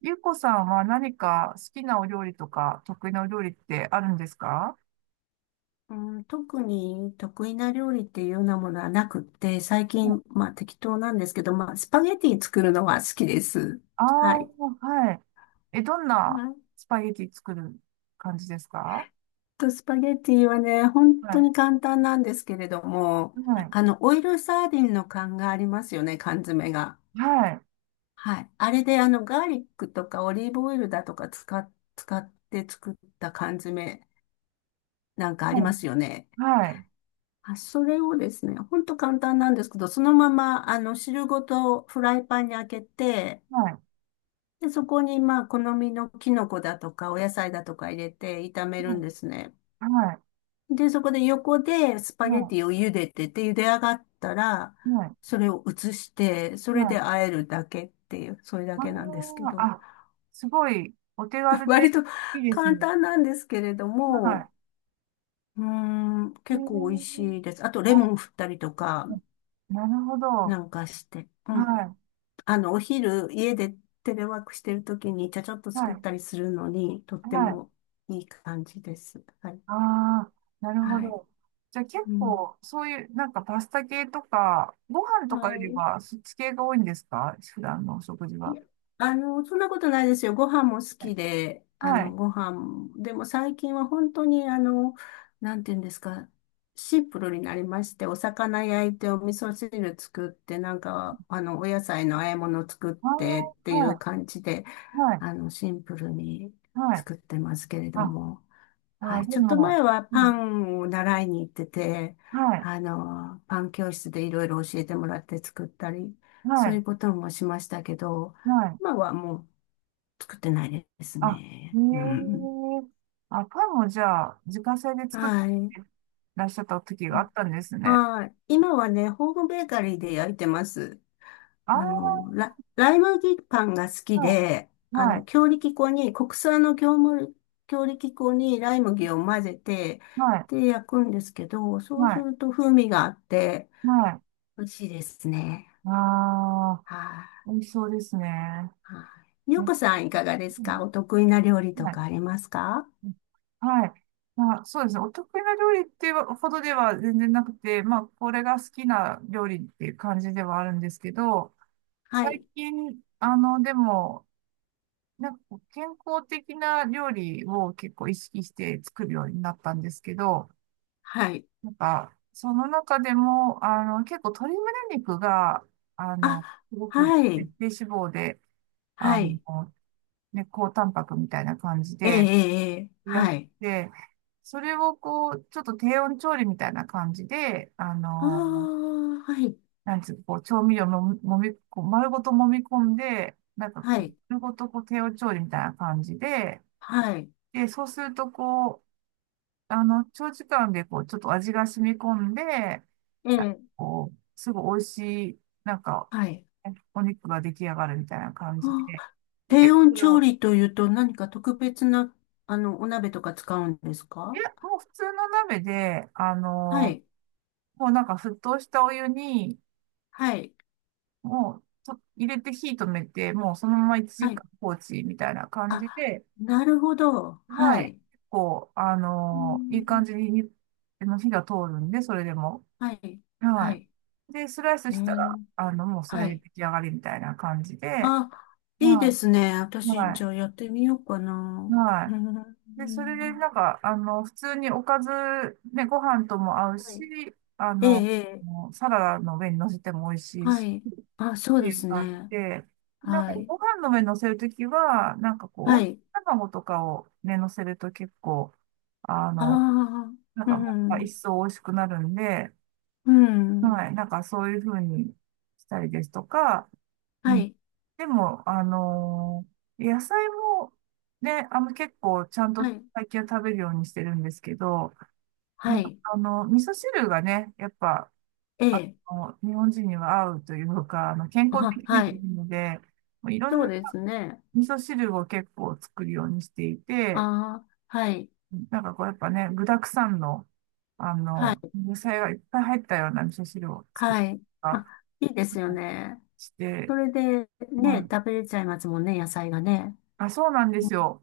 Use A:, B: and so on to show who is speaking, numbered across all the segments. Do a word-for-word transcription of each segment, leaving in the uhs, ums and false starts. A: ゆうこさんは何か好きなお料理とか得意なお料理ってあるんですか？
B: うん、特に得意な料理っていうようなものはなくって、最近、まあ適当なんですけど、まあスパゲティ作るのは好きです。
A: ああ
B: はい。
A: ー、はい。え、どん
B: あ
A: なスパゲティ作る感じですか？
B: と、スパゲティはね、本
A: は
B: 当
A: い。
B: に簡単なんですけれども、
A: はい。
B: あの、オイルサーディンの缶がありますよね、缶詰が。
A: はい。
B: はい。あれで、あの、ガーリックとかオリーブオイルだとか使っ、使って作った缶詰なんかあ
A: は
B: り
A: い
B: ますよね。
A: はい。
B: あ、それをですね、ほんと簡単なんですけど、そのまま、あの、汁ごとフライパンに開けて、
A: はい。
B: で、そこに、まあ、好みのキノコだとか、お野菜だとか入れて炒めるんですね。
A: はい。
B: で、そこで横でスパゲ
A: は
B: ティを茹でてて、茹で上がったら、
A: い。は
B: それを移して、そ
A: い。
B: れ
A: は
B: で
A: い
B: 和えるだけっていう、それだ
A: あ
B: けなんですけ
A: ー
B: ど、
A: あ、すごいお手 軽
B: 割
A: で
B: と
A: いいです
B: 簡
A: ね。
B: 単なんですけれども、
A: は
B: うーん、
A: い。え
B: 結構美味しい
A: ー、
B: です。あと、レモン振ったりとか、
A: お、なるほど。は
B: なんかして。うん
A: い。
B: あの、お昼、家でテレワークしてるときに、ちゃちゃっと
A: は
B: 作っ
A: い。
B: たりするのに、とっ
A: は
B: て
A: い。
B: もいい感じです。はい。
A: ああ、なるほ
B: はい。
A: ど。じゃあ結
B: うん。
A: 構、そういう、なんかパスタ系とか、ご飯とかよ
B: は
A: り
B: い。
A: は、そっち系が多いんですか普段のお食事
B: い
A: は？
B: や、あの、そんなことないですよ。ご飯も好きで、あ
A: は
B: の、
A: い。
B: ご飯、でも最近は本当に、あの、なんていうんですか、シンプルになりまして、お魚焼いて、お味噌汁作って、なんか、あの、お野菜の和え物作っ
A: あ
B: てって
A: あ、
B: いう
A: は
B: 感じで、
A: い、はい、
B: あの、シンプルに
A: はい。
B: 作ってますけれど
A: あ、
B: も、
A: あ
B: は
A: ー、
B: い。
A: で
B: ちょっと前
A: も、
B: は
A: う
B: パ
A: ん。
B: ンを習いに行ってて、
A: はい、
B: あの、パン教室でいろいろ教えてもらって作ったり、
A: は
B: そうい
A: い、
B: うこともしましたけど、
A: はい。
B: 今はもう作ってないです
A: あ、へ
B: ね。う
A: え。
B: ん。
A: あ、パンもじゃあ、自家製で作って
B: はい。
A: らっしゃった時があったんですね。
B: はい。今はね、ホームベーカリーで焼いてます。
A: ああ、
B: あの、ラ、ライ麦パンが好きで、あ
A: は
B: の、
A: い、
B: 強力粉に、国産の業務、強力粉にライ麦を混ぜて、
A: はい、はい、
B: で、焼くんですけど、そ
A: は
B: うす
A: い、
B: ると風味があって、
A: はい。
B: 美味しいですね。
A: ああ、
B: はい、
A: 美味しそうですね。
B: はい。ゆ
A: う
B: うこさんいかがですか？お
A: ん
B: 得意な料理と
A: はい。
B: かありますか？
A: はい。まあ、そうですね。お得意な料理っていうほどでは全然なくて、まあ、これが好きな料理っていう感じではあるんですけど、
B: は
A: 最
B: い、
A: 近、あの、でも、なんかこう健康的な料理を結構意識して作るようになったんですけど、
B: はい。
A: なんか、その中でも、あの、結構鶏胸肉が、あの、
B: あ、
A: すごく、
B: は
A: ね、
B: い、
A: 低脂肪で、あ
B: はい。
A: の、ね、高タンパクみたいな感じ
B: ええ、え
A: で、
B: え、ええ
A: いら
B: は
A: し
B: い。
A: て、それをこう、ちょっと低温調理みたいな感じで、あ
B: あ
A: の、
B: あ、はい、
A: なんつうか、こう、調味料ももみ、こう丸ごと揉み込んで、なんか
B: は
A: こう、
B: い、
A: 丸ごとこう、低温調理みたいな感じで、
B: はい。
A: で、そうするとこう、あの、長時間でこう、ちょっと味が染み込んで、
B: え
A: なんか
B: え、
A: こう、すごい美味しい、なんか、
B: はい。
A: お肉が出来上がるみたいな感じ
B: あ
A: で、で
B: 低
A: 結構
B: 温
A: これ
B: 調
A: を、
B: 理というと何か特別な、あの、お鍋とか使うんです
A: いや、
B: か？
A: もう普通の鍋で、あ
B: は
A: の
B: い。
A: もうなんか沸騰したお湯に、
B: はい。
A: もうと入れて火止めて、もうそのまま1
B: はい。
A: 時間放置みたいな感じ
B: あ、
A: で、
B: なるほど。は
A: はい。
B: い。
A: 結構、あ
B: う
A: のーいい感
B: ん
A: じにに、あの火が通るんで、それでも。
B: はい。は
A: は
B: い。
A: い。で、スライス
B: う
A: したら、
B: ん
A: あの、もうそ
B: は
A: れで
B: い。
A: 出来上がりみたいな感じで、
B: あ、いいで
A: は
B: すね。
A: い。
B: 私、じ
A: は
B: ゃあやってみようか
A: い。
B: な。
A: は
B: う
A: い。で、それでな
B: ん
A: んか、あの、普通におかず、ね、ご飯とも合う
B: は
A: し、
B: い。
A: あ
B: ええ、
A: の、
B: ええ
A: もうサラダの上に乗せても美味しい
B: は
A: し、
B: い。あ、そう
A: て
B: で
A: いう
B: す
A: 感じ
B: ね。
A: で、なんか
B: はい。
A: ご飯の上乗せるときは、なんかこう、
B: は
A: 温
B: い。
A: 泉卵とかをね、乗せると結構、あ
B: あ
A: の、なん
B: あ、う
A: かまた一
B: ん。
A: 層美味しくなるんで、
B: うん。
A: はい、なんかそういう風にしたりですとか、う
B: は
A: ん、
B: い。
A: でも、あのー野菜もね、あの結構ちゃんと
B: はい。
A: 最近は食べるようにしてるんですけど、ま
B: は
A: あ、
B: い。
A: あの、味噌汁がね、やっぱ、あ
B: ええ
A: の、日本人には合うというか、あの、健康
B: あ、
A: 的にも
B: は
A: い
B: い。
A: いので、もういろん
B: そう
A: な
B: ですね。
A: 味噌汁を結構作るようにしてい
B: あ
A: て、
B: あはい。
A: なんかこうやっぱね、具沢山の、あ
B: は
A: の、
B: い。
A: 野菜がいっぱい入ったような味噌汁を作っ
B: はい。
A: た
B: あ、
A: り
B: いいですよね。
A: し
B: そ
A: て、
B: れで、
A: は
B: ね、
A: い。
B: 食べれちゃいますもんね、野菜がね。
A: あ、そうなんですよ。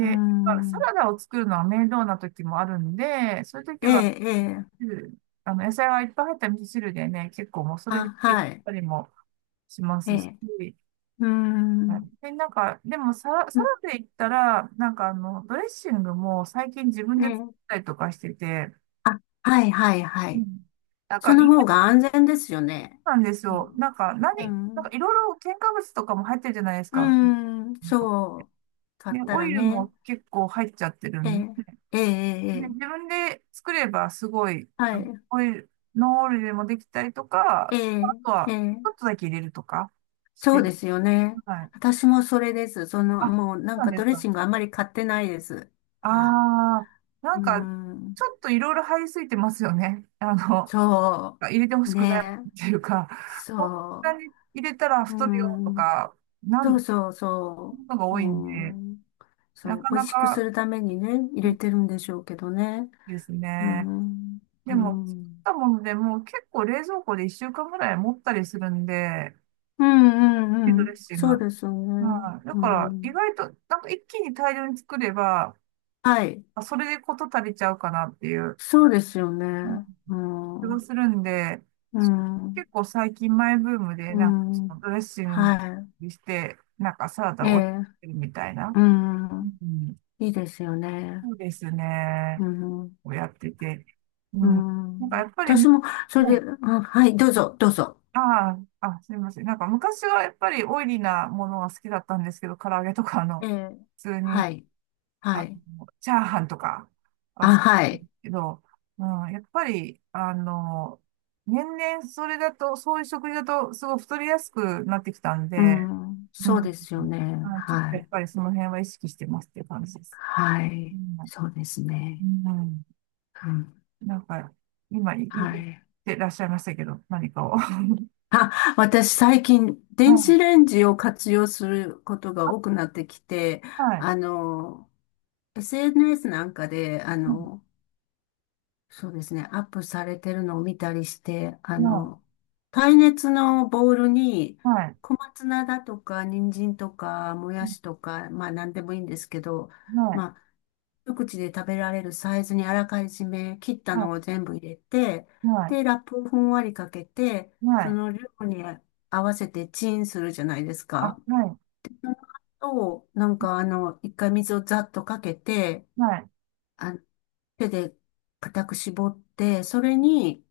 B: うー
A: だからサ
B: ん。
A: ラダを作るのは面倒な時もあるんで、そういう時
B: え
A: は、
B: え、ええ。
A: 汁あの、野菜がいっぱい入った味噌汁でね、結構もうそれ
B: あ、
A: で出て
B: は
A: き
B: い。
A: たりもしま
B: え
A: すし、
B: え。うー
A: はい
B: ん。
A: で、なんか、でもサラ、
B: う
A: サラ
B: ん
A: ダで言ったら、なんかあの、ドレッシングも最近自分
B: え
A: で作っ
B: え。
A: たりとかしてて、
B: あ、はい、はい、は
A: う
B: い。
A: ん。なんか
B: その
A: 意
B: 方
A: 外
B: が安全ですよね。
A: なんです
B: う
A: よ。
B: ん。
A: なんか
B: う
A: 何、なんか
B: ん。
A: いろいろ添加物とかも入ってるじゃないです
B: うー
A: か。
B: ん。そう。買
A: で、
B: った
A: オ
B: ら
A: イル
B: ね。
A: も結構入っちゃってる
B: え
A: んで、
B: え、ええ、ええ。
A: で自
B: ええ
A: 分で作ればすごい、
B: は
A: あの
B: い。
A: オイル、ノンオイルでもできたりとか、
B: え
A: あ
B: え、
A: と
B: え
A: は
B: え。
A: ちょっとだけ入れるとかし
B: そう
A: て、
B: ですよね。
A: はい。
B: 私もそれです。その、
A: あ、そう
B: もうなん
A: なん
B: か
A: で
B: ド
A: す
B: レッ
A: か。
B: シングあんまり買ってないです。
A: あ
B: は
A: あ、
B: い。
A: なん
B: う
A: か
B: ん。
A: ちょっといろいろ入りすぎてますよね。あの、
B: そ
A: 入れてほ
B: う。
A: しくない
B: ね。
A: っていうか、こんな
B: そ
A: に入れたら
B: う。
A: 太
B: う
A: るよと
B: ん。
A: か、な
B: そう
A: ん、こ
B: そうそ
A: とが
B: う。
A: 多いんで、
B: うん。
A: な
B: そう。
A: か
B: 美
A: な
B: 味しくす
A: か
B: るためにね、入れてるんでしょうけどね。
A: です
B: う
A: ね。
B: ん。
A: で
B: う
A: も、作っ
B: ん。
A: たものでもう結構冷蔵庫でいっしゅうかんぐらい持ったりするんで、
B: うんう
A: ピ
B: ん
A: ド
B: う
A: レ
B: ん。
A: ッシング。
B: そうですよね。
A: はい。だ
B: う
A: から、意
B: ん。
A: 外と、なんか一気に大量に作れば、
B: はい。
A: あそれでこと足りちゃうかなっていう。
B: そうですよ
A: うん、
B: ね。う
A: 気が
B: ん。
A: するんで、
B: うん。
A: 結構最近マイブームで、
B: う
A: なんかそ
B: ん。
A: のドレッシン
B: は
A: グして、なんかサラ
B: い。
A: ダ
B: え
A: を置い
B: え。
A: てるみたいな。
B: う
A: う
B: ん。
A: ん、
B: いいですよね。
A: そうですね。
B: うん。
A: をやってて。う
B: う
A: ん、なんかや
B: ん。
A: っぱり、ね、
B: 私も、それで、うんはい、どうぞ、どうぞ。
A: ああ、あ、すみません。なんか昔はやっぱりオイリーなものが好きだったんですけど、唐揚げとかあの、
B: ええ。
A: 普通に
B: はい。
A: あ
B: はい。
A: の、チャーハンとか、あ、
B: あ、
A: そ
B: はい。
A: けど、うん、やっぱり、あの、年々それだと、そういう食事だと、すごい太りやすくなってきたん
B: う
A: で、
B: ん。
A: うん、
B: そうですよね。
A: はい、ちょっ
B: は
A: とや
B: い。
A: っぱりその辺は意識してますっていう感じです。
B: は
A: う
B: い。そうですね。
A: ん、うん、
B: うん。
A: なんか、今、い言っ
B: はい。
A: てらっしゃいましたけど、何かを。は
B: あ、私最近、電子
A: い、
B: レンジを活用することが多くなってきて、
A: はい、
B: あの、エスエヌエス なんかで、あ
A: う
B: の、そうですね。アップされてるのを見たりして、あ
A: ん、
B: の、耐熱のボウルに、
A: はい、はい、
B: 小松菜だとか、人参とか、も
A: う
B: やしとか、まあ何でもいいんですけど、
A: んはい、
B: まあ、一口で食べられるサイズにあらかじめ切ったのを
A: は
B: 全部入れて、
A: い、はい、
B: で、ラップをふんわりかけて、
A: は
B: そ
A: い、
B: の量に合わせてチンするじゃないです
A: あ、
B: か。
A: はい、
B: と、なんかあの、一回水をざっとかけて、
A: はい、
B: あ、手で固く絞って、それに、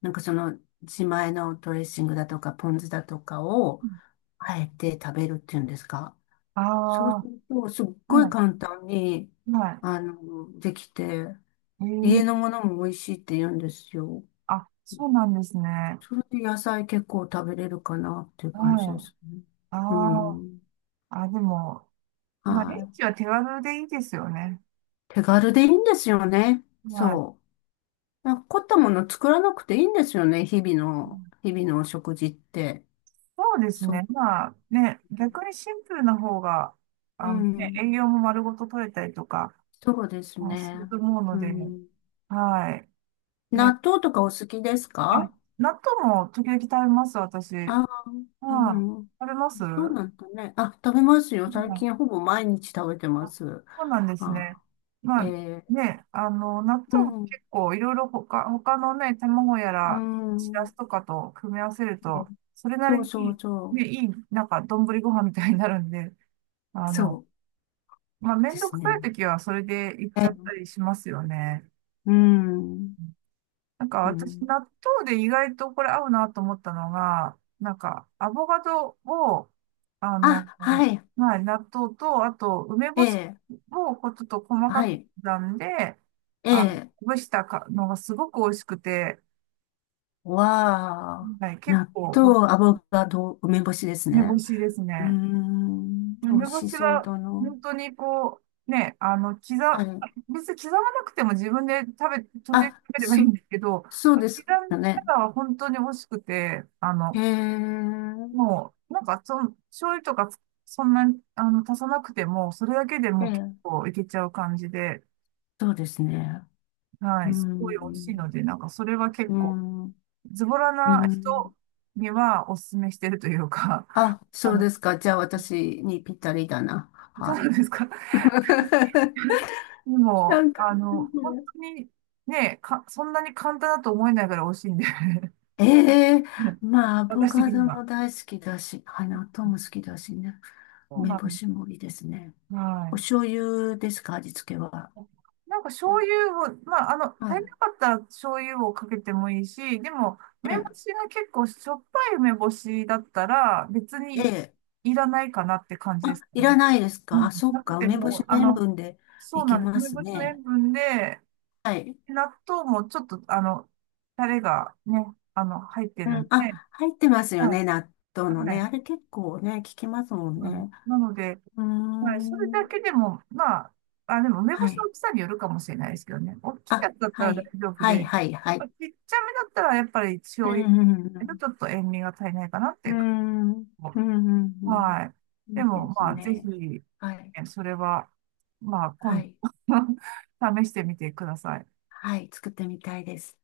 B: なんかその自前のドレッシングだとかポン酢だとかをあえて食べるっていうんですか。そう
A: あ
B: す
A: あ
B: ると、すっ
A: ー、
B: ごい
A: は
B: 簡単に、
A: い、はい。
B: あの、できて、
A: え
B: 家
A: ー、
B: のものも美味しいって言うんですよ。
A: あ、そうなんですね。
B: それで野菜結構食べれるかなっていう
A: う
B: 感じで
A: ん。
B: すね。
A: あ
B: う
A: あ、
B: ん。
A: あ、でも、
B: は
A: まあ、レン
B: い。
A: ジは手軽でいいですよね。
B: 手軽でいいんですよね。
A: まあ、
B: そう。なんか凝ったもの作らなくていいんですよね。日々
A: う
B: の、
A: ん、
B: 日々のお食事って。
A: そうです
B: そ
A: ね。
B: う。
A: まあ、ね、逆にシンプルな方が、
B: う
A: あの、ね、
B: ん。
A: 栄養も丸ごと取れたりとか、
B: そうです
A: まあ、する
B: ね。
A: と思うの
B: う
A: で、
B: ん。
A: はい。ね、
B: 納豆とかお好きです
A: あ、
B: か？
A: 納豆も時々食べます、私。
B: ああー、う
A: はい。
B: ん。
A: 食べます
B: そう
A: う
B: なんだね。あ、食べますよ。最近
A: ん
B: ほぼ毎日食べてま
A: あ、
B: す。
A: そうなんですね。
B: あ、
A: ま
B: え
A: あ
B: ー、
A: ね、あの、納
B: う
A: 豆も結
B: ん、
A: 構いろいろ他、他のね、卵や
B: う
A: ら、しら
B: ん。
A: すとかと組み合わせると、それな
B: そう
A: り
B: そう
A: に、
B: そ
A: ね、
B: う。
A: いい、なんか、丼ご飯みたいになるんで、あの、
B: そ
A: まあ、め
B: う
A: ん
B: で
A: ど
B: す
A: くさい
B: ね。
A: 時はそれでいっ
B: え
A: ちゃっ
B: え、
A: たりしますよね。
B: うん、
A: なんか
B: う
A: 私、
B: ん。
A: 納豆で意外とこれ合うなと思ったのが、なんか、アボカドを、あの、
B: あ、はい。
A: まあ、納豆と、あと、梅
B: え
A: 干し
B: え、
A: をこうちょっと細か
B: は
A: く
B: い。
A: 刻んで、
B: え
A: あ、
B: え、
A: ほぐしたかのがすごく美味しくて、
B: わあ。
A: はい、結
B: 納
A: 構、
B: 豆、アボカド、梅干しです
A: 梅干
B: ね。
A: しです
B: うー
A: ね。
B: ん、美
A: 梅
B: 味
A: 干
B: し
A: し
B: そう
A: は、
B: だな。
A: 本当にこう、ね、あの、刻、
B: はい。
A: 別に刻まなくても自分で食べ、時々
B: あ、
A: 食べればいい
B: そ、
A: んですけど、刻
B: そうで
A: ん
B: すかね。
A: だら本当に美味しくて、あ
B: へ
A: の、
B: え、
A: もう、なんか、その、醤油とかつそんなに、あの、足さなくても、それだけで
B: え
A: もう結
B: え、
A: 構いけちゃう感じで、
B: そうですね。
A: は
B: う
A: い、すごい美味しいの
B: ん、
A: で、なんか、それは結
B: う
A: 構、
B: ん、
A: ズボラ
B: う
A: な
B: ん。
A: 人にはおすすめしてるというか、
B: あ、
A: あ
B: そう
A: の、
B: ですか。じゃあ私にぴったりだな。
A: どう
B: は
A: な
B: い。
A: んですか？ で
B: な
A: も、
B: んか、
A: あの、本当に、ね、か、そんなに簡単だと思えないぐらい美味しいんで
B: ええ まあ、アボ
A: 私
B: カ
A: 的
B: ド
A: には。
B: も大好きだし、はい、納豆も好きだしね。
A: そう
B: 梅
A: な
B: 干
A: んで
B: しもいいですね。
A: す。は
B: お
A: い。
B: 醤油ですか、味付けは。
A: なんか
B: お
A: 醤油を、まあ、あの、足
B: は
A: り
B: い。
A: なかったら醤油をかけてもいいし、でも、梅
B: え
A: 干
B: え、
A: しが結構しょっぱい梅干しだったら別に
B: ええ
A: いらないかなって感じで
B: あ、
A: す
B: い
A: ね。
B: らないです
A: う
B: か
A: ん、
B: あ、そっ
A: なく
B: か。
A: て
B: 梅干し
A: も、
B: の
A: あ
B: 塩
A: の、
B: 分で
A: そ
B: い
A: う
B: け
A: なんです。
B: ま
A: 梅
B: す
A: 干しの塩
B: ね。
A: 分で、
B: はい。
A: 納豆もちょっと、あの、タレがね、あの、入って
B: う
A: るん
B: ん。あ、
A: で、
B: 入ってますよ
A: はい、
B: ね。納豆の
A: は
B: ね。あ
A: い。
B: れ結構ね、効きますもん
A: うん、
B: ね。
A: なので、
B: うー
A: はい、それだ
B: ん。
A: けでも、まあ、あ、でも梅干
B: は
A: しの
B: い。
A: 大きさによるかもしれないですけどね。大きい
B: あ、
A: やつだった
B: は
A: ら大
B: い。
A: 丈夫
B: は
A: で、
B: い、はい、は
A: ま
B: い。
A: あちっちゃめだったらやっぱり
B: う
A: 醤油だと
B: ん、
A: ちょっと塩味が足りないかなってい
B: う
A: うか。
B: ん、うん。うん、うん、うん。
A: はい。
B: うんい
A: で
B: い
A: も、
B: です
A: まあ、ぜひ、
B: ね。
A: ね、
B: はい。
A: それは、まあ、
B: は
A: 今
B: い。
A: 度 試してみてください。
B: はい。作ってみたいです。